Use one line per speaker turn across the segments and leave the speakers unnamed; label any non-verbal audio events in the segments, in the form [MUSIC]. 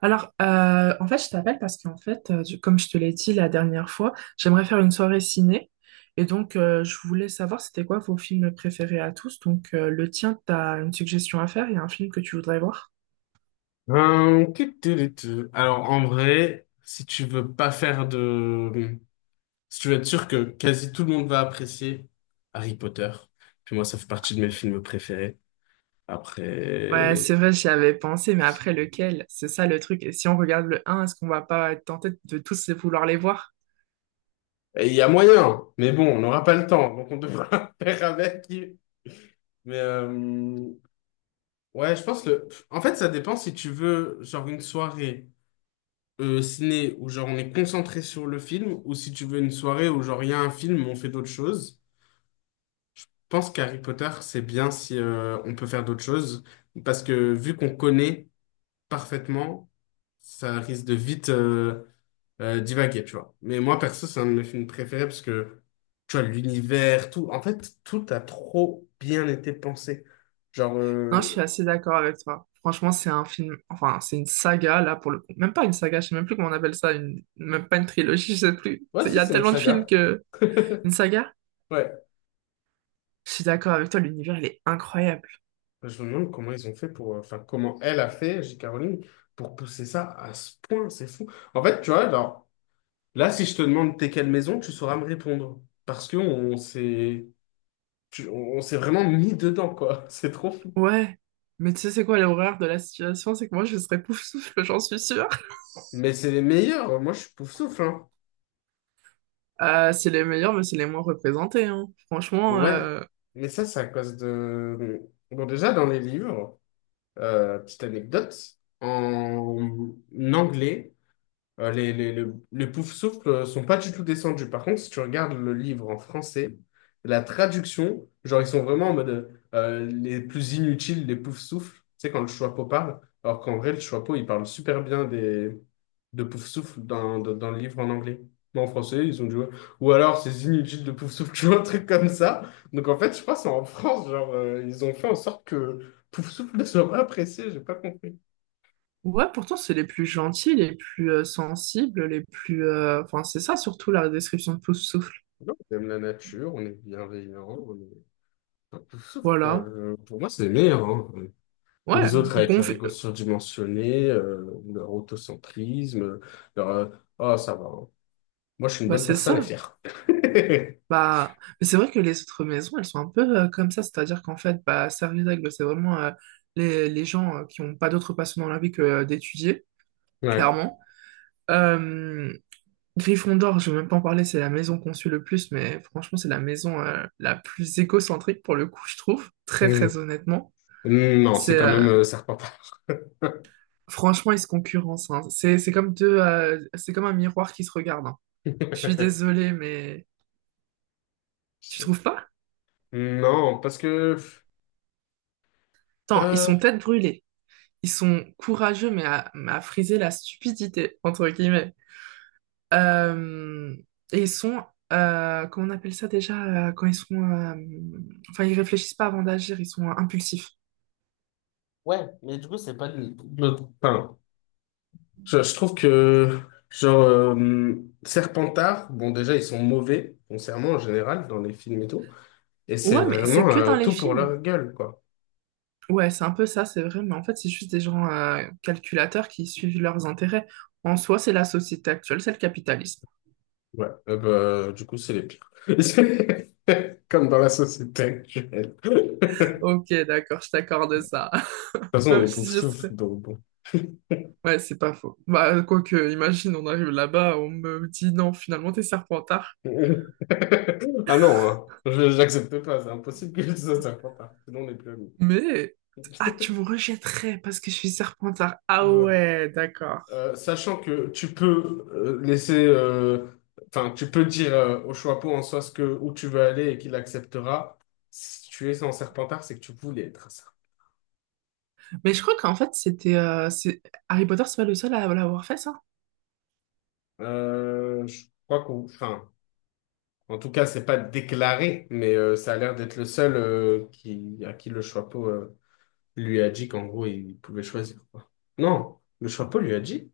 En fait, je t'appelle parce qu'en fait, du- comme je te l'ai dit la dernière fois, j'aimerais faire une soirée ciné. Et donc, je voulais savoir c'était quoi vos films préférés à tous. Donc, le tien, t'as une suggestion à faire? Il y a un film que tu voudrais voir?
Qui te dit tu. Alors, en vrai, si tu veux pas faire de... Si tu veux être sûr que quasi tout le monde va apprécier Harry Potter, puis moi, ça fait partie de mes films préférés.
Ouais,
Après,
c'est vrai, j'y avais pensé, mais après, lequel? C'est ça le truc. Et si on regarde le un, est-ce qu'on va pas être tenté de tous les vouloir les voir?
et il y a moyen, mais bon, on n'aura pas le temps, donc on devra [LAUGHS] faire avec. Mais ouais, je pense que... En fait, ça dépend si tu veux, genre, une soirée ciné où, genre, on est concentré sur le film, ou si tu veux une soirée où, genre, il y a un film, mais on fait d'autres choses. Pense qu'Harry Potter, c'est bien si on peut faire d'autres choses, parce que vu qu'on connaît parfaitement, ça risque de vite divaguer, tu vois. Mais moi, perso, c'est un de mes films préférés, parce que, tu vois, l'univers, tout, en fait, tout a trop bien été pensé. Genre,
Non, je suis
euh,
assez d'accord avec toi. Franchement, c'est un film, enfin, c'est une saga, là, pour le coup. Même pas une saga, je sais même plus comment on appelle ça, une... même pas une trilogie, je sais plus.
ouais,
Il y
si,
a
c'est une
tellement de films
saga.
que... Une saga?
Ouais.
Je suis d'accord avec toi, l'univers, il est incroyable.
Je me demande comment ils ont fait pour, enfin, comment elle a fait, J. Caroline, pour pousser ça à ce point, c'est fou. En fait, tu vois, genre, là, si je te demande t'es quelle maison, tu sauras me répondre. Parce que on s'est, on s'est vraiment mis dedans, quoi. [LAUGHS] C'est trop fou.
Ouais. Mais tu sais, c'est quoi l'horreur de la situation? C'est que moi, je serais Poufsouffle, [LAUGHS] j'en suis sûre.
Mais c'est les meilleurs. Moi, je suis pouf-souffle, hein.
C'est les meilleurs, mais c'est les moins représentés, hein. Franchement,
Ouais.
euh,
Mais ça, c'est à cause de... Bon, déjà, dans les livres, petite anecdote, en anglais, Euh, les, les, les, les Poufsouffles sont pas du tout descendus. Par contre, si tu regardes le livre en français, la traduction, genre, ils sont vraiment en mode les plus inutiles, les Poufsouffles. Tu sais, quand le Choixpeau parle, alors qu'en vrai, le Choixpeau, il parle super bien des, de Poufsouffles dans le livre en anglais. Mais en français, ils ont dit, ouais. Ou alors, ces inutiles de Poufsouffles, [LAUGHS] tu vois, un truc comme ça. Donc, en fait, je pense en France, genre, ils ont fait en sorte que Poufsouffle [LAUGHS] ne soit pas apprécié. J'ai pas compris.
ouais, pourtant, c'est les plus gentils, les plus sensibles, les plus... Enfin, c'est ça, surtout, la description de Poufsouffle.
Non, on aime la nature, on est bienveillant, on est... Sauf que,
Voilà.
pour moi, c'est les meilleurs, hein.
Ouais,
Les autres, avec
bon...
leur
vi-
ego surdimensionné, leur autocentrisme, leur Oh, ça va, hein. Moi, je suis une
Bah,
bonne
c'est
personne à
ça.
faire. [LAUGHS]
Bah, mais c'est vrai que les autres maisons, elles sont un peu comme ça. C'est-à-dire qu'en fait, bah, Servitag, bah, c'est vraiment les gens qui n'ont pas d'autre passion dans la vie que d'étudier,
Ouais.
clairement. Euh, Gryffondor, je vais même pas en parler, c'est la maison qu'on suit le plus, mais franchement, c'est la maison la plus égocentrique pour le coup, je trouve, très
Mm.
très honnêtement.
Mm, non, c'est
C'est
quand même Serpentard.
Franchement, ils se concurrencent, hein. C'est comme deux, c'est comme un miroir qui se regarde, hein. Je suis
[LAUGHS]
désolée, mais tu trouves pas?
Non, parce que...
Attends, ils
euh,
sont tête brûlée, ils sont courageux, mais mais à friser la stupidité entre guillemets. Euh, et ils sont, comment on appelle ça déjà, quand ils sont, enfin, ils réfléchissent pas avant d'agir, ils sont impulsifs.
ouais, mais du coup, c'est pas... Enfin, je trouve que... Genre, euh, Serpentard, bon, déjà, ils sont mauvais, foncièrement, en général, dans les films et tout. Et c'est
Ouais, mais
vraiment
c'est que dans les
tout pour leur
films.
gueule, quoi.
Ouais, c'est un peu ça, c'est vrai, mais en fait, c'est juste des gens calculateurs qui suivent leurs intérêts. En soi, c'est la société actuelle, c'est le capitalisme.
Ouais. Du coup, c'est les pires. [LAUGHS] Comme dans la société actuelle. [LAUGHS] De
Ok, d'accord, je t'accorde ça.
toute
[LAUGHS]
façon, on
Même
les
si
pauvres
je serais...
souffle donc bon.
Ouais, c'est pas faux. Bah, quoique, imagine, on arrive là-bas, on me dit non, finalement, t'es serpentard.
[LAUGHS] Ah non, hein. J'accepte pas, c'est impossible que ça soit pas tard, sinon on n'est plus amis.
Mais... Ah, tu me
[LAUGHS]
rejetterais parce que je suis Serpentard. Ah
Bah,
ouais, d'accord.
sachant que tu peux enfin, tu peux dire au chapeau en soi ce que, où tu veux aller et qu'il acceptera, si tu es en Serpentard, c'est que tu voulais être ça.
Mais je crois qu'en fait, c'était... c'est... Harry Potter, c'est pas le seul à l'avoir fait, ça?
Je crois enfin, en tout cas, c'est pas déclaré, mais ça a l'air d'être le seul à qui le chapeau lui a dit qu'en gros, il pouvait choisir, quoi. Non, le chapeau lui a dit.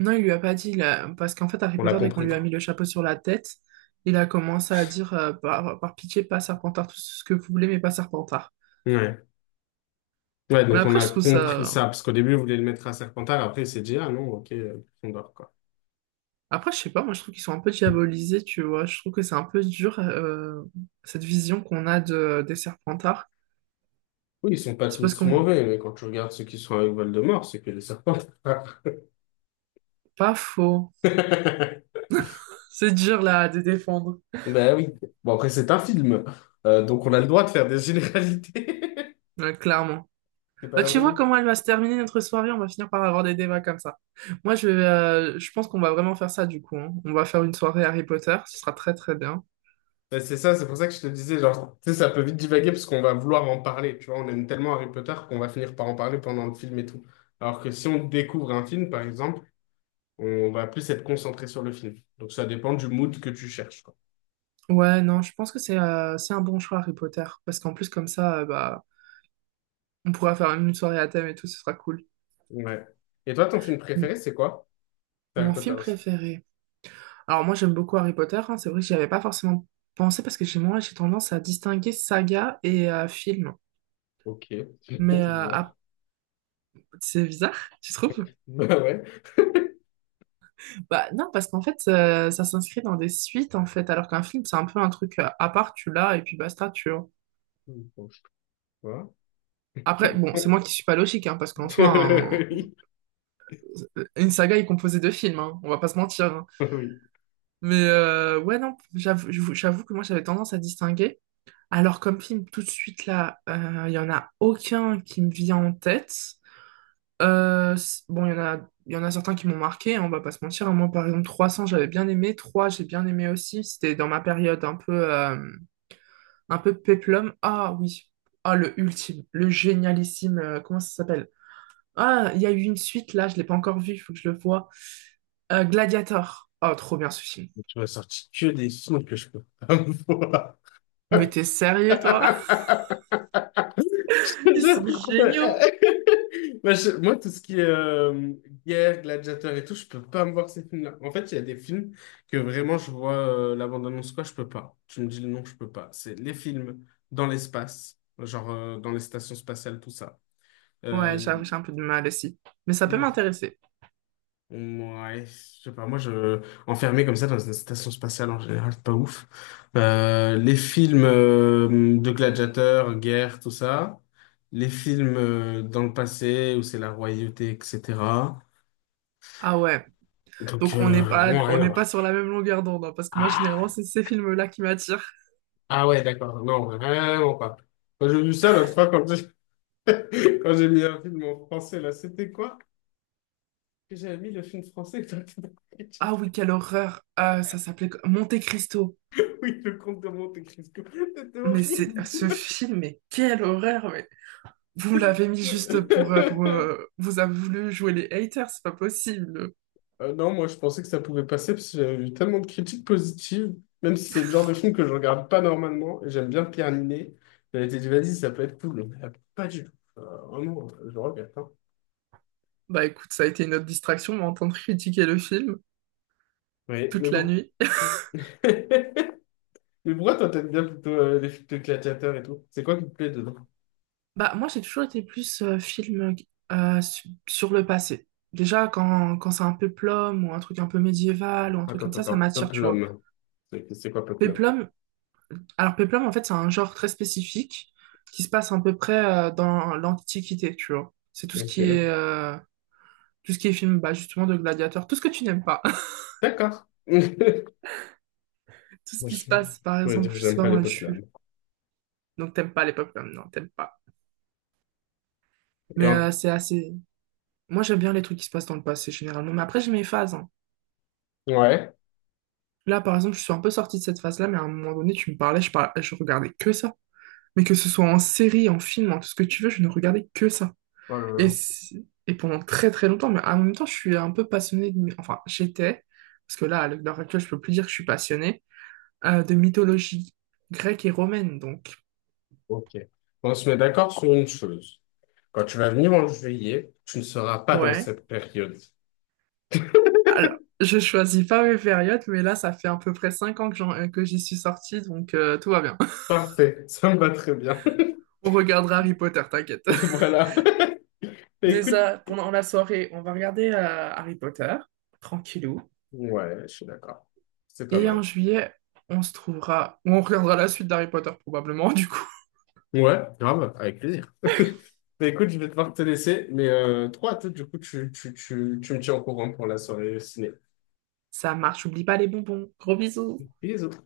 Non, il lui a pas dit, là, parce qu'en fait, Harry
On l'a
Potter, dès qu'on
compris,
lui a mis
quoi.
le chapeau sur la tête, il a commencé à dire, par pitié, pas Serpentard, tout ce que vous voulez, mais pas Serpentard.
Ouais. Ouais,
Mais
donc on
après, je
a
trouve
compris
ça...
ça, parce qu'au début, il voulait le mettre à Serpentard, après, il s'est dit, ah non, ok, Gryffondor, quoi.
Après, je sais pas, moi, je trouve qu'ils sont un peu diabolisés, tu vois. Je trouve que c'est un peu dur, cette vision qu'on a des Serpentards.
Oui, ils sont pas
C'est parce
tous
qu'on...
mauvais, mais quand tu regardes ceux qui sont avec Voldemort, c'est que les Serpentards.
Pas faux.
[LAUGHS]
C'est dur, là, de défendre.
Ben oui. Bon, après, c'est un film. Donc on a le droit de faire des généralités.
Ouais, clairement.
[LAUGHS] C'est pas
Bah,
la
tu
vraie
vois
vie.
comment elle va se terminer notre soirée, on va finir par avoir des débats comme ça. Moi, je pense qu'on va vraiment faire ça du coup, hein. On va faire une soirée Harry Potter, ce sera très très bien.
Ben, c'est ça, c'est pour ça que je te disais, genre, tu sais, ça peut vite divaguer parce qu'on va vouloir en parler, tu vois, on aime tellement Harry Potter qu'on va finir par en parler pendant le film et tout. Alors que si on découvre un film, par exemple, on va plus être concentré sur le film. Donc ça dépend du mood que tu cherches, quoi.
Ouais, non, je pense que c'est un bon choix Harry Potter, parce qu'en plus comme ça, bah, on pourra faire une soirée à thème et tout, ce sera cool.
Ouais. Et toi, ton film
Mm.
préféré, c'est quoi? C'est Harry
Mon
Potter
film
aussi.
préféré. Alors moi, j'aime beaucoup Harry Potter, hein. C'est vrai que j'y avais pas forcément pensé, parce que chez moi, j'ai tendance à distinguer saga et film.
Ok, [LAUGHS]
Mais
c'est
euh, ah,
bizarre.
c'est bizarre, tu trouves?
Bah ouais.
Bah non, parce qu'en fait, ça s'inscrit dans des suites, en fait, alors qu'un film, c'est un peu un truc à part, tu l'as, et puis basta, tu vois.
Bon, je sais pas.
Après, bon, c'est moi qui suis pas logique, hein, parce qu'en soi, un-
[LAUGHS]
une saga est composée de films, hein, on va pas se mentir, hein.
Oui. Oui.
Mais ouais, non, j'avoue, j'avoue que moi, j'avais tendance à distinguer. Alors, comme film, tout de suite, là, il y en a aucun qui me vient en tête. Bon, il y en a, il y en a certains qui m'ont marqué, hein, on va pas se mentir, hein. Moi, par exemple, 300 j'avais bien aimé. 3 j'ai bien aimé aussi. C'était dans ma période un peu... Un peu péplum. Ah oui. Ah, le ultime, le génialissime, comment ça s'appelle? Ah, il y a eu une suite là, je l'ai pas encore vue, il faut que je le voie. Gladiator. Oh, trop bien ce film.
Tu m'as sorti que des films que je peux pas
Mais t'es sérieux, toi?
voir. [LAUGHS]
[LAUGHS] Ils sont géniaux.
[LAUGHS] Moi, moi, tout ce qui est guerre, gladiateur et tout, je peux pas me voir ces films-là. En fait, il y a des films que vraiment je vois la bande-annonce, quoi, je peux pas. Tu me dis le nom, je peux pas. C'est les films dans l'espace, dans les stations spatiales, tout ça.
Ouais,
Euh,
j'avoue, j'ai un peu de mal aussi. Mais ça peut
les-
m'intéresser.
Ouais, je sais pas, moi je enfermé comme ça dans une station spatiale en général, c'est pas ouf. Les films de gladiateurs, guerre, tout ça. Les films dans le passé où c'est la royauté, etc.
Ah ouais.
Donc
Donc
vraiment
on
rien à
n'est pas
voir.
sur la même longueur d'onde, hein, parce que moi, généralement,
Ah,
c'est ces films-là qui m'attirent.
ah ouais, d'accord, non, vraiment pas. Quand j'ai vu ça l'autre fois, quand j'ai [LAUGHS] quand j'ai mis un film en français, là, c'était quoi? Que j'avais mis le film français que t'as
Ah oui,
critiqué.
quelle horreur. Ah, ça s'appelait Monte Cristo.
Oui, le comte de Monte-Cristo. C'était
Mais c'est
horrible.
ce film, mais quelle horreur. Vous me l'avez mis juste pour
[LAUGHS]
vous avez voulu jouer les haters, c'est pas possible.
Non, moi je pensais que ça pouvait passer parce que j'avais eu tellement de critiques positives, même si c'est le genre de film que je regarde pas normalement, et j'aime bien Pierre Ninet. J'avais été dit, vas-y, ça peut être cool, mais pas du tout. Vraiment, je le regrette, hein.
Bah écoute, ça a été une autre distraction, m'entendre critiquer le film
Oui, mais
toute la
bon.
nuit. [LAUGHS]
[LAUGHS] Mais pourquoi toi t'aimes bien plutôt les films de gladiateurs et tout? C'est quoi qui te plaît dedans?
Bah moi j'ai toujours été plus film sur le passé. Déjà quand c'est un péplum ou un truc un peu médiéval ou un truc
Attends,
comme
attends,
ça
attends.
m'attire, tu vois.
Peplum. C'est quoi Peplum?
Péplum, alors péplum en fait c'est un genre très spécifique qui se passe à peu près dans l'Antiquité, tu vois. C'est tout ce qui est
Ok.
tout ce qui est film bah, justement de gladiateurs, tout ce que tu n'aimes pas.
D'accord. [LAUGHS] Moi
Tout ce
je
qui se
je
passe. Par
pourrais dire
exemple,
que
je sais
j'aime
pas,
pas les
moi, je suis...
Peplum.
Donc, t'aimes pas les pop comme non, t'aimes pas.
Et
Mais
en-
c'est assez... Moi, j'aime bien les trucs qui se passent dans le passé, généralement. Mais après, j'ai mes phases, hein.
Ouais.
Là, par exemple, je suis un peu sortie de cette phase-là, mais à un moment donné, tu me parlais, parlais, je regardais que ça. Mais que ce soit en série, en film, en tout ce que tu veux, je ne regardais que ça.
Oh là
Et,
là.
et pendant très très longtemps, mais en même temps, je suis un peu passionnée de... Enfin, j'étais, parce que là, à l'heure actuelle, je peux plus dire que je suis passionnée, de mythologie grecque et romaine, donc.
Ok. On se met d'accord sur une chose. Quand tu vas venir en juillet, tu ne seras pas dans
Ouais.
cette période.
Alors, je choisis pas mes périodes, mais là, ça fait à peu près 5 ans que que j'y suis sortie, donc tout va bien.
Parfait, ça me va très bien. [LAUGHS]
[LAUGHS] On regardera Harry Potter, t'inquiète.
Voilà. [LAUGHS]
[LAUGHS]
Écoute.
Déjà, pendant la soirée, on va regarder Harry Potter, tranquillou.
Ouais, je suis d'accord. C'est pas
Et en
mal.
juillet, on se trouvera, ou on regardera la suite d'Harry Potter probablement, [LAUGHS] du coup.
Ouais, grave, avec plaisir. [LAUGHS] Bah, écoute, je vais devoir te laisser, mais trop à toi, du coup, tu me tiens au courant pour la soirée ciné.
Ça marche, oublie pas les bonbons. Gros bisous.
Bisous.